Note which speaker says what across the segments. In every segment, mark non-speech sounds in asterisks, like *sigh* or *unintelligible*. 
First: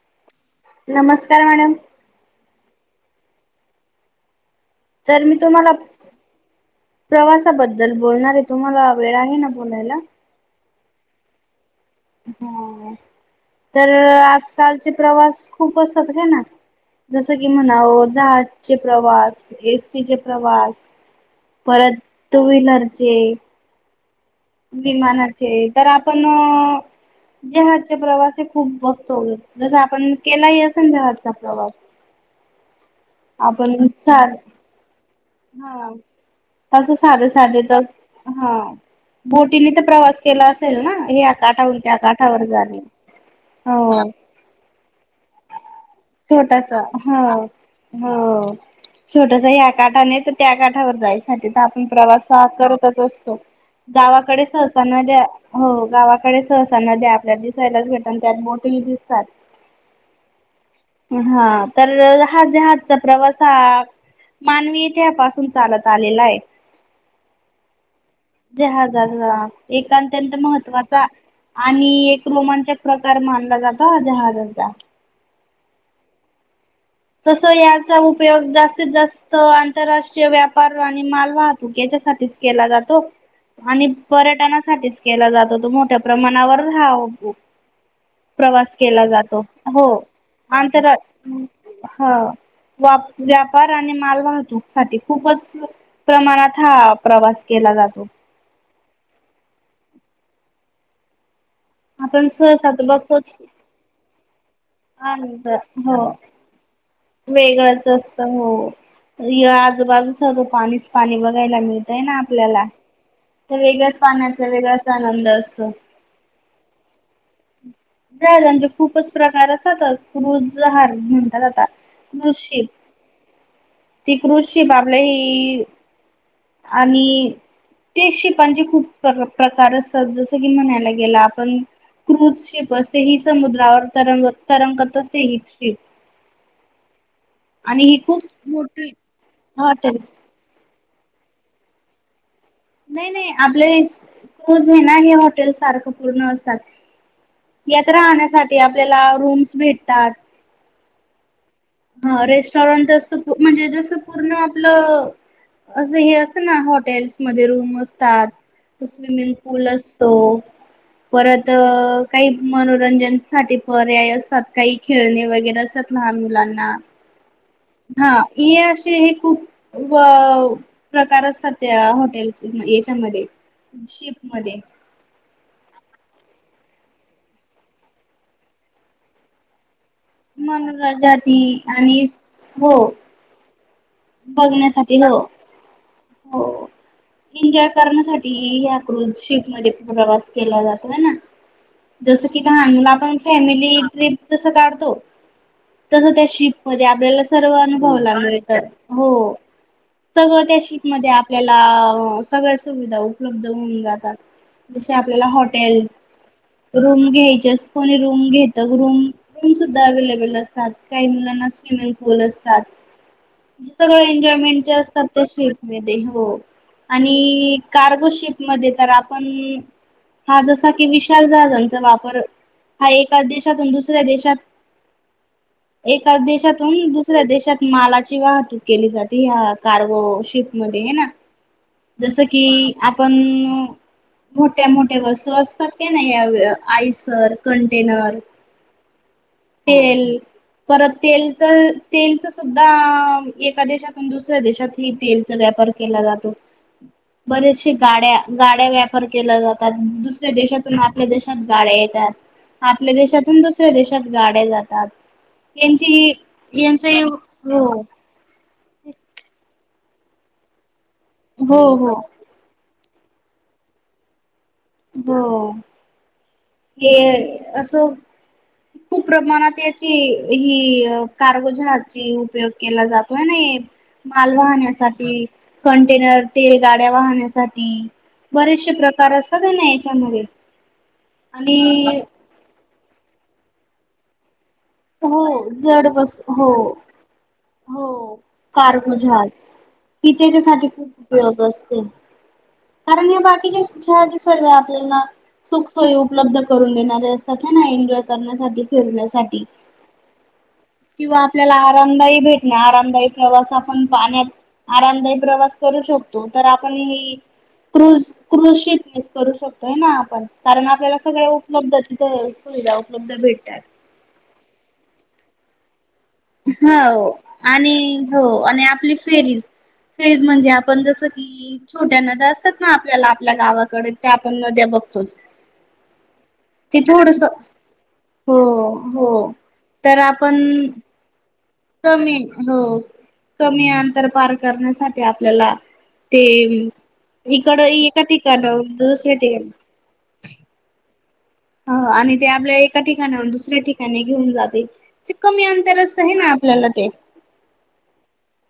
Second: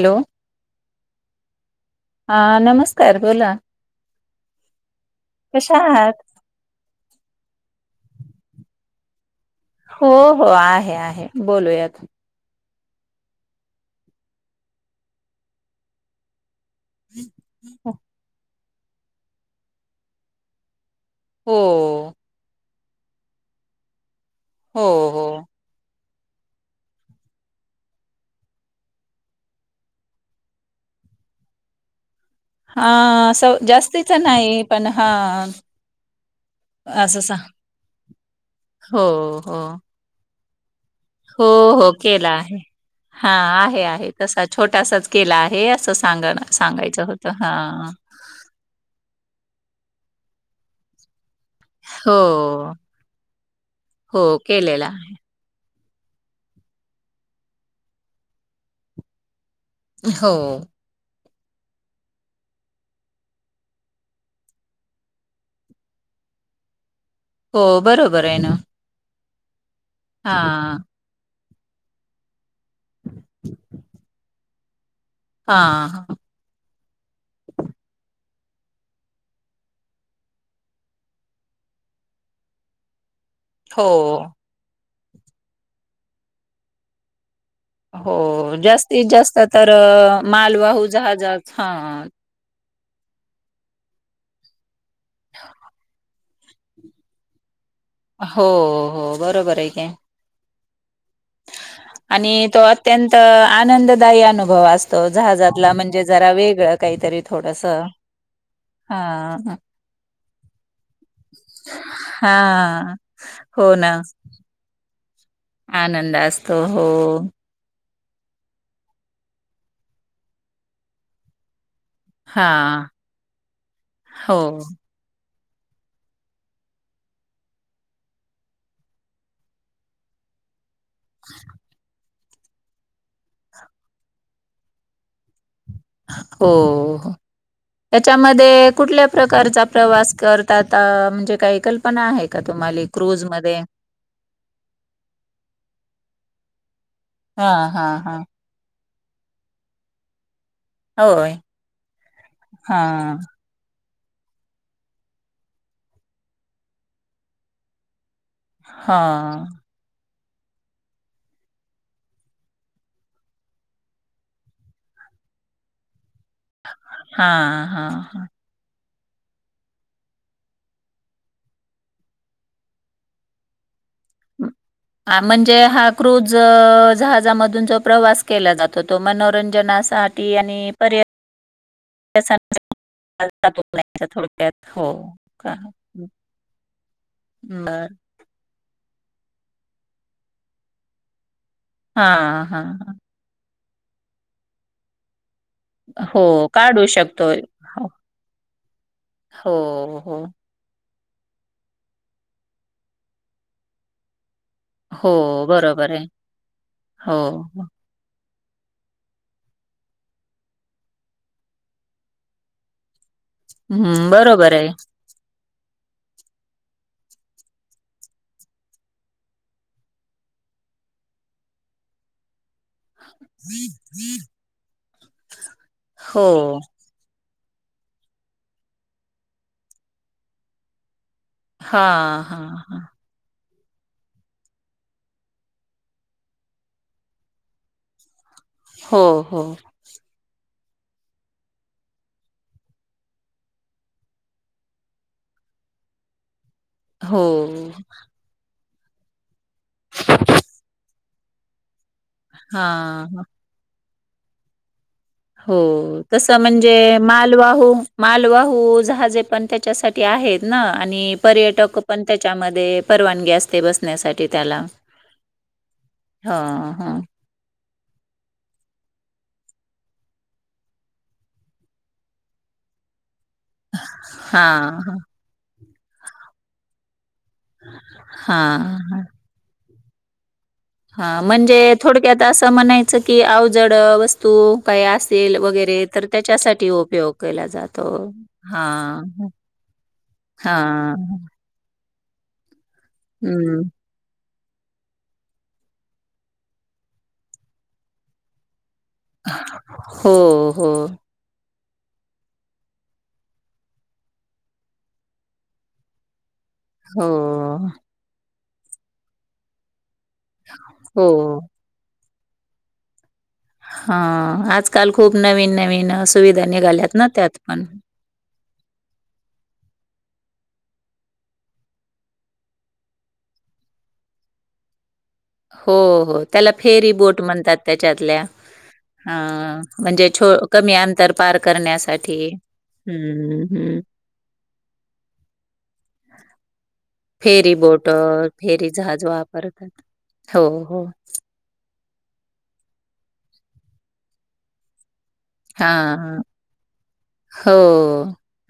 Speaker 1: Hello.
Speaker 2: नमस्कार madam.
Speaker 1: हा नमस्कार बोला.
Speaker 2: तर मी तुम्हाला
Speaker 1: कशा आहात
Speaker 2: प्रवासाबद्दल बोलणार हे तुम्हाला वेळ आहे ना, बोलायला
Speaker 1: हो हो आहे आहे बोलूयात.
Speaker 2: ह तर आजकालचे प्रवास खूप असत का ना, जसं की
Speaker 1: हो
Speaker 2: म्हणाव जहाजचे प्रवास, एसटीचे प्रवास, परत टूव्हिलरचे
Speaker 1: हो हो
Speaker 2: विमानाचे तर आपण. जहाजचा प्रवास हे खूप बघतो. आपण केलाही असे जहाजचा प्रवास
Speaker 1: हा स
Speaker 2: आपण
Speaker 1: जास्तीच
Speaker 2: सार
Speaker 1: नाही पण हा.
Speaker 2: तं
Speaker 1: असं
Speaker 2: साधे
Speaker 1: सा
Speaker 2: साधे तर हा
Speaker 1: हो हो
Speaker 2: बोटीने तर प्रवास, केला असेल ना हे या
Speaker 1: हो
Speaker 2: काठाहून
Speaker 1: हो
Speaker 2: त्या
Speaker 1: केला
Speaker 2: काठावर
Speaker 1: आहे
Speaker 2: जाणे
Speaker 1: हा आहे
Speaker 2: हो
Speaker 1: आहे तसा छोटासाच केला आहे. असं सांग
Speaker 2: छोटासा
Speaker 1: सांगायचं
Speaker 2: ह
Speaker 1: होतं हा
Speaker 2: हो. छोटस ह्या काठाने तर त्या काठावर जायचं. म्हणजे त आपण प्रवासा हा
Speaker 1: हो
Speaker 2: करतच असतो. गावा
Speaker 1: हो
Speaker 2: कडे सहसा
Speaker 1: केलेला आहे.
Speaker 2: नदया गावाकडे सहसा नद्या आपल्या दिसायलाच भेटन त्यात बोट ही दिसतात.
Speaker 1: हो.
Speaker 2: हा तर ह जहाजचा प्रवास हा. मानवीय त्यापासून चालत आलेला आहे.
Speaker 1: हो बरोबर आहे ना.
Speaker 2: ह एक
Speaker 1: हा
Speaker 2: अत्यंत महत्वाचा. आणि एक रोमांचक प्रकार मानला जातो जहाजांचा.
Speaker 1: हा हा.
Speaker 2: तस याचा उपयोग जास्तीत जास्त आंतरराष्ट्रीय व्यापार आणि माल वाहतूक. साच केला जातो.
Speaker 1: हो
Speaker 2: आणि पर्यटनासाठीच केला जातो तो मोठ्या प्रमाणावर हा.
Speaker 1: हो
Speaker 2: प्रवास केला
Speaker 1: जास्तीत जास्त
Speaker 2: जातो
Speaker 1: तर
Speaker 2: हो
Speaker 1: मालवाहू
Speaker 2: आंतरा
Speaker 1: जहाजात हा
Speaker 2: ह. वा व्यापार आणि मालवाहतूक साठी खूपच प्रमाणात हा प्रवास केला जातो
Speaker 1: हो हो बरोबर आहे का.
Speaker 2: आपण
Speaker 1: आणि तो
Speaker 2: सहसा तर
Speaker 1: अत्यंत
Speaker 2: बघतोच
Speaker 1: आनंददायी अनुभव. भव असतो
Speaker 2: आनंद
Speaker 1: जहाजातला
Speaker 2: हो
Speaker 1: म्हणजे जरा वेगळं काही.
Speaker 2: वेगळंच असत हो या आजूबाजू सर्व पाणीच पाणी बघायला मिळतय ना आपल्याला.
Speaker 1: हा
Speaker 2: तर
Speaker 1: हो ना
Speaker 2: वेगळ्याच पाण्याचा, वेगळाच आनंद असतो.
Speaker 1: आनंद असतो हो
Speaker 2: जहाजांचे खूपच प्रकार असतात क्रुज जहाज म्हणतात आाता.
Speaker 1: हा
Speaker 2: कृजषिप ती
Speaker 1: हो
Speaker 2: कृजषिप आपल्या हे आणि ते शिपांचे खूप प्र प्रकार असतात जसं की म्हणालय गेला आपण क्रुझ शिप असते हि समुद्रावर तरंग, तरंगत असते ही शिप.
Speaker 1: हो
Speaker 2: आणि ही खूप
Speaker 1: त्याच्यामध्ये
Speaker 2: मोठी
Speaker 1: कुठल्या प्रकारचा प्रवास
Speaker 2: हॉटेल्स
Speaker 1: करतात. म्हणजे काही कल्पना आहेत?
Speaker 2: नाही नाही आपले क्रूज हे ना हे हॉटेल सारखं पूर्ण असतात.
Speaker 1: हा हा
Speaker 2: यात
Speaker 1: हा
Speaker 2: राहण्यासाठी आपल्याला रूम्स भेटतात.
Speaker 1: होय.
Speaker 2: हा
Speaker 1: हा
Speaker 2: रेस्टॉरंट अस म्हणजे जस. पूर्ण आपलं असं हे असत ना हॉटेल्स मध्ये रूमस असात
Speaker 1: हा
Speaker 2: स्विमिंग पूल असतो. परत काही मनोरंजनसाठीठी पर्याय असतात काही खेळणे वगैरे असत. लहान मुलांना.
Speaker 1: हा हा हा.
Speaker 2: हे असे हे खूप प्रकार असतात त्या हॉटेल् याच्यामध्ये. शिप मध्ये.
Speaker 1: म्हणजे हा क्रुज जहाजमध जो प्रवास केला जातो तो मनोरंजना सा आणि परय
Speaker 2: मनोरंजासाठी आणि हो
Speaker 1: *inaudible*
Speaker 2: बघण्यासाठी हो हो एन्जॉय
Speaker 1: बर
Speaker 2: करण्यासाठी. म प्रवास केला जातोय जस
Speaker 1: हां, हां,
Speaker 2: कीान
Speaker 1: हां.
Speaker 2: आपण फॅमिली. जस काढतो. तसं त्या
Speaker 1: हो
Speaker 2: शिप
Speaker 1: काढू
Speaker 2: मध्ये आपल्याला
Speaker 1: शकतो.
Speaker 2: सर्व
Speaker 1: हो,
Speaker 2: अनुभवायला मिळत.
Speaker 1: हो हो.
Speaker 2: सगळं त्या शिप मध्ये आपल्याला सगळ्या सुविधा उपलब्ध होऊन जातात. जसे
Speaker 1: हो,
Speaker 2: आपल्याला
Speaker 1: बरोबर
Speaker 2: हॉटेल्स
Speaker 1: आहे.
Speaker 2: रूम
Speaker 1: हो, हो.
Speaker 2: घ्यायचेस कोणी रूम घ रूम रूम सुद्धा अव्हेलेबल असतात काही मुलांना स्विमिंग पूल असतात. सगळं
Speaker 1: हं, बरोबर
Speaker 2: एन्जॉयमेंट
Speaker 1: आहे.
Speaker 2: जे असतात ते शि हो आणि कार्गो शिप मध्ये तर आपण हा जसा की विशाल जहाजांचा वापर. हा एका देशातून दुसऱ्या देशात एका
Speaker 1: हो.
Speaker 2: देशातून दुसऱ्या देशात मालाची वाहतूक केली जाते ह्या कार्गो शिप म हे ना
Speaker 1: हां,
Speaker 2: जसं की
Speaker 1: हां, हां.
Speaker 2: आपण, मोठ्या मोठ्या वस्तू असतात का नाही या आयसर कंटेनर
Speaker 1: हो. हो.
Speaker 2: तेल परत तेलच तेलच सुद्धा एका देशातून दुसऱ्या देशात ह तेलचा व्यापार केला जातो.
Speaker 1: हो.
Speaker 2: बरेचसे गाड्या गाड्या व्यापर केला जातात दुसऱ्या देशातून आपल्या देशात गाड्या येतात आपल्या
Speaker 1: हां.
Speaker 2: देशातून दुसऱ्या देशात गाड्या जातात.
Speaker 1: हो
Speaker 2: यांची
Speaker 1: तस म्हणजे
Speaker 2: यांचही हो
Speaker 1: मालवाहू मालवाहू हु जहाजे पण त्याच्यासाठी आहेत ना आणि
Speaker 2: हो
Speaker 1: पर्यटक
Speaker 2: हो
Speaker 1: पण त्याच्यामध्ये परवानगी असते बसण्यासाठी. त्याला.
Speaker 2: हो
Speaker 1: हं,
Speaker 2: हे
Speaker 1: हं.
Speaker 2: असं खूप प्रमाणात याची ही कारगोजहाची उपयोग केला जातो. नाही माल
Speaker 1: हां, हां.
Speaker 2: वाहण्यासाठी कंटेनर तेल गाड्या वाहण्यासाठी. साठी
Speaker 1: हां,
Speaker 2: बरेचसे प्रकार असतात ना याच्यामध्ये.
Speaker 1: हा म्हणजे
Speaker 2: आणि
Speaker 1: थोडक्यात असं म्हणायचं की अवजड वस्तू काही
Speaker 2: हो
Speaker 1: असेल वगैरे
Speaker 2: जड
Speaker 1: तर
Speaker 2: वस्तू
Speaker 1: त्याच्यासाठी
Speaker 2: हो
Speaker 1: उपयोग केला जातो हा.
Speaker 2: की त्याच्यासाठी खूप उपयोग असतेो कारण या
Speaker 1: हं.
Speaker 2: बाकीच्या सर् आपल्याला सुख सोयी उपलब्ध करून देणारे असतात हे ना एन्जॉय करण्यासाठी करण्यासाठी
Speaker 1: हो हो,
Speaker 2: ला आरामदायी भेटण आरामदायी प्रवास आपण पाण्यात आरामदायी प्रवास करू शकतो. तर आपण
Speaker 1: हो,
Speaker 2: ही क्रूझ क्रूझ शितीस करू शकतोय ना. कारण आपल्याला सगळ
Speaker 1: हो.
Speaker 2: उपलब्ध तिथे सुविधा उपलब्ध भेट
Speaker 1: हा आजकाल खूप नवीन नवीन अस
Speaker 2: हो आणि हो आणि आपली फेरीज फेज म्हणजे आपण जसं की छोट्या नद्या असतात ना आपल्याला आपल्या गावाकडे त्या आपण नद्या बघतो. *unintelligible*
Speaker 1: हो हो त्याला फेरी बोट म्हणतात त्याच्यातल्या
Speaker 2: हो
Speaker 1: अ
Speaker 2: हो तर
Speaker 1: म्हणजे छो
Speaker 2: आपण
Speaker 1: कमी अंतर पार
Speaker 2: कमी
Speaker 1: करण्यासाठी.
Speaker 2: हो.
Speaker 1: हं,
Speaker 2: कमी
Speaker 1: हं.
Speaker 2: अंतर पार करण्यासाठी आपल्याला ते
Speaker 1: फेरी
Speaker 2: इकड
Speaker 1: बोट
Speaker 2: एका
Speaker 1: फेरी
Speaker 2: ठिकाणाहून
Speaker 1: जहाज
Speaker 2: दुसऱ्या ठिकाणी
Speaker 1: वापरतात हो हो.
Speaker 2: हो आणि ते आपल्या एका ठिकाणावर दुसऱ्या ठिकाणी घेऊन जाते. कमी अंतरचत आहे
Speaker 1: हां,
Speaker 2: ना आपल्याला ते.
Speaker 1: हो.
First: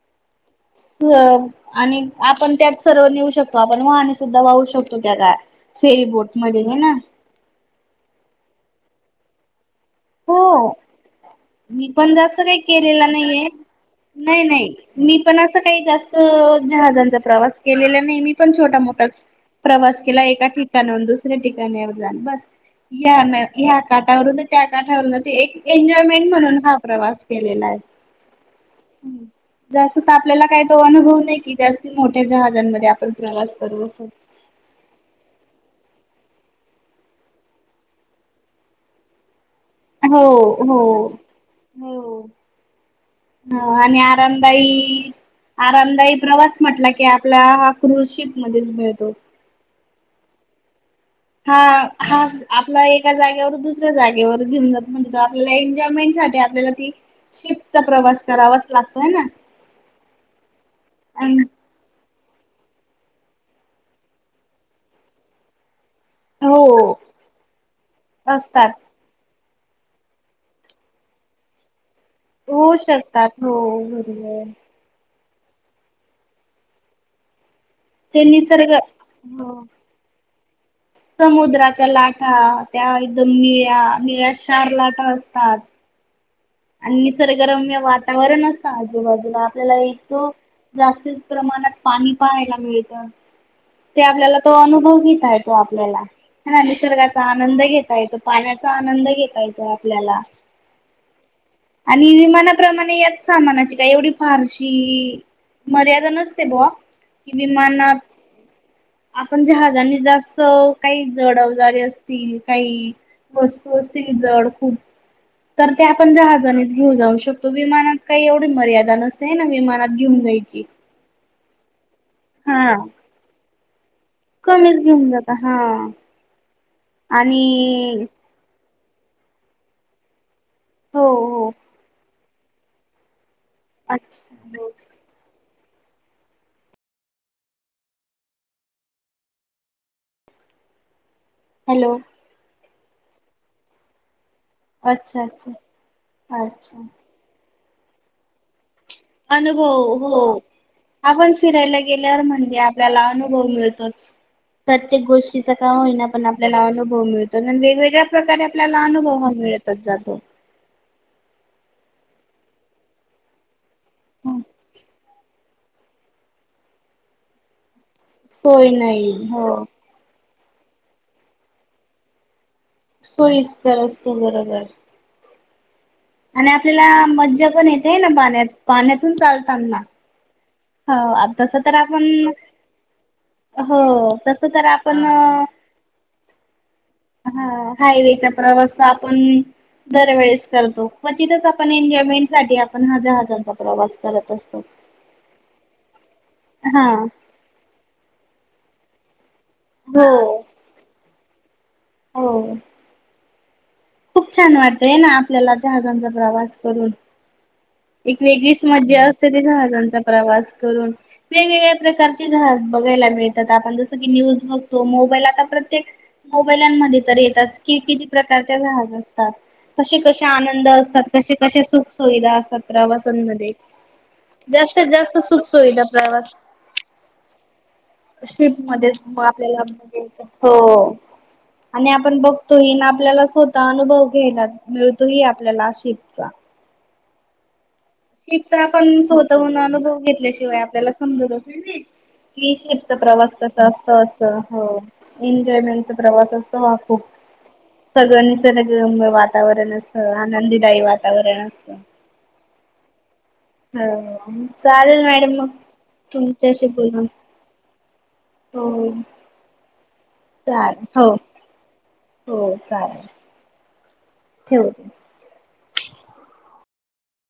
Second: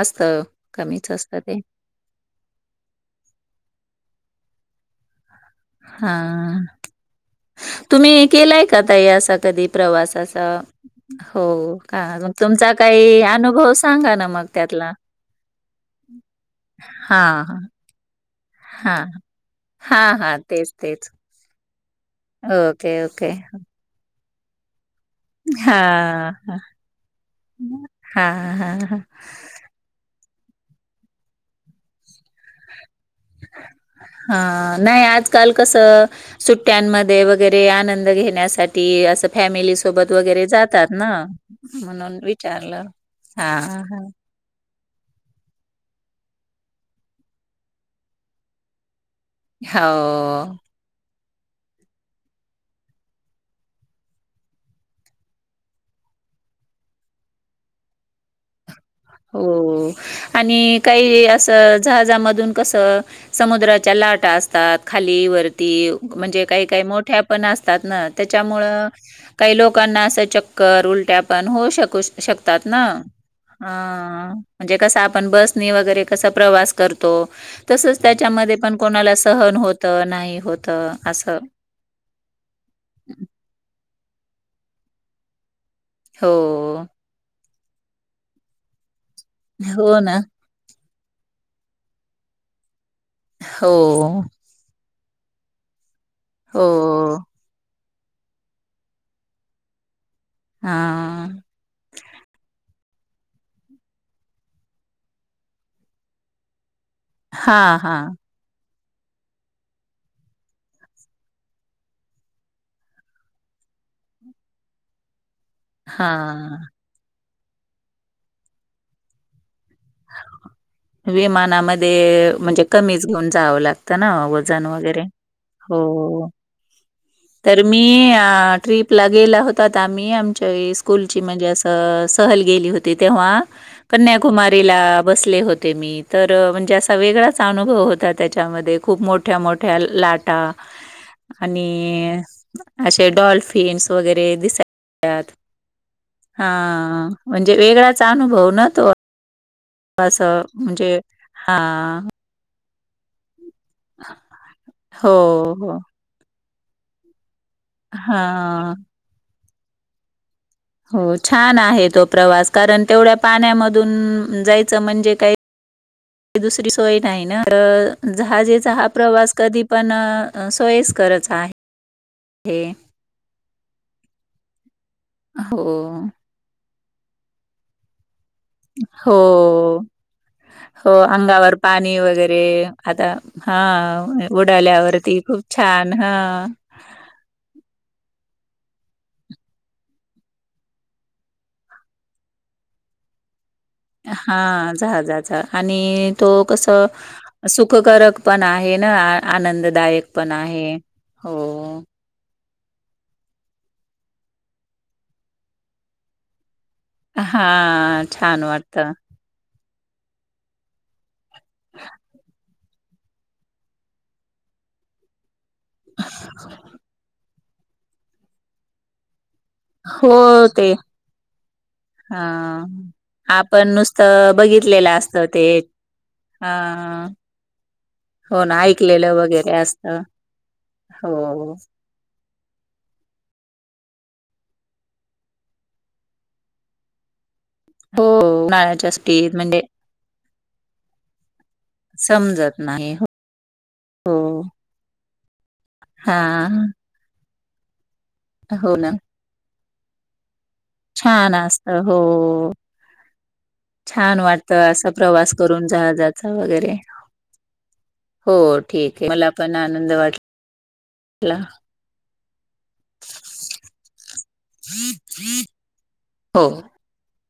Speaker 1: असतं.
Speaker 2: स
Speaker 1: कमीच असतं ते.
Speaker 2: आणि आपण त्यात सर्व नेऊ शकतो आपण वाहने सुद्धा वाहू शकतो. सत्यू त्यागा
Speaker 1: हा तुम्ही केलाय का तई असा कधी प्रवास असा.
Speaker 2: हो
Speaker 1: हो
Speaker 2: मी
Speaker 1: का
Speaker 2: पण
Speaker 1: मग
Speaker 2: जास्त
Speaker 1: तुमचा
Speaker 2: केलेला
Speaker 1: काही
Speaker 2: नाहीये
Speaker 1: अनुभव सांगा ना
Speaker 2: नाही
Speaker 1: मग
Speaker 2: नाही
Speaker 1: त्यातला?
Speaker 2: मी पण असं काही जास्त जहाजांचा
Speaker 1: हां,
Speaker 2: प्रवास
Speaker 1: हां.
Speaker 2: केलेला नाही मी. पण छोटा
Speaker 1: हां,
Speaker 2: मोठाच प्रवास
Speaker 1: हां,
Speaker 2: केला
Speaker 1: हां.
Speaker 2: एका
Speaker 1: तेच,
Speaker 2: ठिकाणाहून
Speaker 1: तेच.
Speaker 2: दुसऱ्या ठिकाणीवर. बस
Speaker 1: ओके,
Speaker 2: या
Speaker 1: ओके.
Speaker 2: ह्या काटावरून त्या कतावरण ते एक एन्जॉयमेंट
Speaker 1: हां,
Speaker 2: म्हणून
Speaker 1: हां.
Speaker 2: हा प्रवास केलेला आहे.
Speaker 1: हां, हां, हां.
Speaker 2: जसं ता आपल्याला काही तो अनुभव नाही की जास्त मोठ्या जहाजांमध्ये आपण प्रवास करू असं
Speaker 1: हा नाही आजकाल कस सुट्यांमध्ये वगैरे आनंद घेण्यासाठी अस फॅमिली सोबत
Speaker 2: हो
Speaker 1: वगैरे
Speaker 2: हो
Speaker 1: जातात ना. म्हणून विचारलं. हां,
Speaker 2: ह आणि
Speaker 1: हां.
Speaker 2: आरामदायी. आरामदायी प्रवास म्हटला की आपला हा क्रुझशिप मध्येच मिळतो.
Speaker 1: हो.
Speaker 2: हा हा आपला एका जागेवर दुसऱ्या जागेवर घेऊन जातो म्हणजे त आपल्याला एन्जॉयमेंट त्यासाठी आपल्याला ती शिपचा प्रवास करावाच लाग
Speaker 1: हो आणि काही
Speaker 2: आणि
Speaker 1: असं जहाजामध् कस समुद्राच्या लाटा असतात. खाली म्हणजे
Speaker 2: हो
Speaker 1: काही -काही मोठ्या पण असतात ना,
Speaker 2: असतात
Speaker 1: त्याच्यामुळं काही लोकांना असं चक्कर -उलट्या पण होऊ शकू शकतात
Speaker 2: होऊ
Speaker 1: ना.
Speaker 2: शकतात हो
Speaker 1: ह
Speaker 2: बरोबर
Speaker 1: म्हणजे कस आपण बसनी वगैरे कसा प्रवास करतो तसंच
Speaker 2: ते
Speaker 1: त्याच्यामध्ये
Speaker 2: निसर्ग
Speaker 1: पण कोणाला सहन
Speaker 2: हो
Speaker 1: होतं, नाही होत.
Speaker 2: समुद्राच्या लाठा त्या एकदम निळ्या निळ्याशार लाटा असतात.
Speaker 1: हो,
Speaker 2: आणि निसर्गरम्य वातावरण असत आजूबाजूला. आपल्याला एक
Speaker 1: हो ना.
Speaker 2: तो जास्त प्रमाणात पाणी पहायला मिळतं.
Speaker 1: हो,
Speaker 2: ते आपल्याला तो अनुभव घेता येतो, आपल्याला. ह ना
Speaker 1: हो.
Speaker 2: निसर्गाचा आनंद घेत येतो. पाण्याचा आनंद घेता येतो आपल्याला.
Speaker 1: हा.
Speaker 2: आणि विमानातं त्याप्रमाणे याच सामानाची काय एवढी फारशी मर्यादा नसते बवा. कि
Speaker 1: हां,
Speaker 2: विमानात
Speaker 1: हां,
Speaker 2: आपण जहाजानी जास्त काही जड अवजारी असतील काही वस्तू असतील जड खूप. तर ते आपण
Speaker 1: हां.
Speaker 2: जहाजानेच घेऊ जाऊ शकतो. विमानात काही एवढी मर्यादा नसते ना. विमान
Speaker 1: विमानामध्ये म्हणजे
Speaker 2: हा
Speaker 1: कमीच घेऊन जावं लागत. ना. वजन
Speaker 2: कमीच
Speaker 1: वगैरे.
Speaker 2: घेऊन जाता हा
Speaker 1: हो. तर मी
Speaker 2: आणि
Speaker 1: ट्रीप ला गेला होतात आम्ही. आमच्या
Speaker 2: हो
Speaker 1: स्कूलची म्हणजे
Speaker 2: हो
Speaker 1: असं, सहल गेली होती तेव्हा
Speaker 2: अच्
Speaker 1: कन्याकुमारीला बसले होते. ते मी. तर म्हणजे असा वेगळाच अनुभव होता त्याच्यामध्ये. खूप मोठ्या- मोठ्या लाटा
Speaker 2: *inaudible* हॅलो
Speaker 1: आणि असे डॉल्फिन्स वगैर रे दिसायचे
Speaker 2: अच्छा
Speaker 1: त्यात.
Speaker 2: अच्छा
Speaker 1: हा
Speaker 2: अच्छा.
Speaker 1: म्हण वेगळाचा अनुभव ना तो.
Speaker 2: अनुभव, हो.
Speaker 1: असं म्हणजे
Speaker 2: आपण फिरायला
Speaker 1: हां.
Speaker 2: गेल्यावर म्हणजे आपल्याला अनु भव मिळतोच. प्रत्येक
Speaker 1: हो,
Speaker 2: गोष्टीच का
Speaker 1: हो.
Speaker 2: होईना पण आपल्याला अनुभव मिळतो. वेगळ्या प्रकारे
Speaker 1: हां.
Speaker 2: आपल्याला अनुभव मिळतच जातो.
Speaker 1: हो छान आहे तो प्रवास. कारण, तेवढ्या पाण्यामधून जायचं म्हणजे काही दुसरी सोय नाही ना. तर
Speaker 2: सोय
Speaker 1: जहाजेचा हा
Speaker 2: नाही
Speaker 1: प्रवास कधी
Speaker 2: हो
Speaker 1: पण सोयीस्करच आहे.
Speaker 2: सोईस्कर असतो बरोबर.
Speaker 1: हो.
Speaker 2: आणि आपल्याला मज्जा पण येते, है ना पाण्यात.
Speaker 1: हो.
Speaker 2: पाण्यातून चालताना.
Speaker 1: हो अंगावर
Speaker 2: तसं तर
Speaker 1: पाणी
Speaker 2: आपण
Speaker 1: वगैरे आता, हा
Speaker 2: हो तसं तर आपण
Speaker 1: उडाल्यावरती. खूप छान. ह.
Speaker 2: हा हायवेचा प्रवास आपण दरवेेळेस करतो. मग तिथंच आपण एन्जॉयमेंटसाठी आपण हजार- हजारचा
Speaker 1: हा जाहाजाचा. आणि तो कस,
Speaker 2: हा
Speaker 1: सुखकारक पण आहे ना. आ
Speaker 2: हो
Speaker 1: आनंददायक पण आहे. हो.
Speaker 2: हो. खूप छान वाटतं है ना, आपल्याला जहाजांचा प्रवास. करून.
Speaker 1: हा.
Speaker 2: एक वेगळीच मज्जा असते ते जहाजांचा प्रवास करून वेगवेगळ्या प्रकारचे जहाज.. ायला आप ज क न्यू बघतो मो आ प्रत मो येत. कि किती प्रकारच्या जहाज असत. कसे
Speaker 1: हो,
Speaker 2: कसे आनंद
Speaker 1: ते
Speaker 2: असतात कसे कसे सुख सुुविधा
Speaker 1: हा
Speaker 2: असत. प्रवासांमध्ये
Speaker 1: आपण नुसतं
Speaker 2: जास्तीत
Speaker 1: बघितलेलं
Speaker 2: जास्त
Speaker 1: असतं ते
Speaker 2: सुखसोविधा प्रवास.
Speaker 1: हा हो
Speaker 2: स्प
Speaker 1: ना ऐकलेलं
Speaker 2: म
Speaker 1: वगैरे असत
Speaker 2: आपल्यालायच हो
Speaker 1: हो
Speaker 2: आणि आपण बघतो. आपल्याला स्वतः अनुभव घ्यायला मिळतो ह आपल्याला शिपचा.
Speaker 1: हो
Speaker 2: शीपचा
Speaker 1: उन्हाळ्याच्या
Speaker 2: आपण
Speaker 1: सुट्टीत
Speaker 2: स्वतःहणून
Speaker 1: म्हणजे
Speaker 2: अनुभव घेतल्याशिवाय आपल्याला समजत असेल ना. कि
Speaker 1: समजत नाही
Speaker 2: शिपचा प्रवास कसा असत अस हो.
Speaker 1: हा
Speaker 2: प्रवास असतो ह खूप सगळ स
Speaker 1: हो ना
Speaker 2: वातावरण असत. आनंदीदायी
Speaker 1: छान
Speaker 2: वातावरण
Speaker 1: असत
Speaker 2: असतं.
Speaker 1: हो छान
Speaker 2: हो
Speaker 1: वाटतं असा
Speaker 2: चालेल मॅडम
Speaker 1: प्रवास
Speaker 2: मग
Speaker 1: करून जहाजाचा
Speaker 2: तुमच्याशी
Speaker 1: वगैरे.
Speaker 2: बोलून
Speaker 1: हो ठीक आहे मला पण आनंद
Speaker 2: चालेल हो
Speaker 1: वाटलाला.
Speaker 2: हो, चालेल. ठेवते.
Speaker 1: *unintelligible* हो.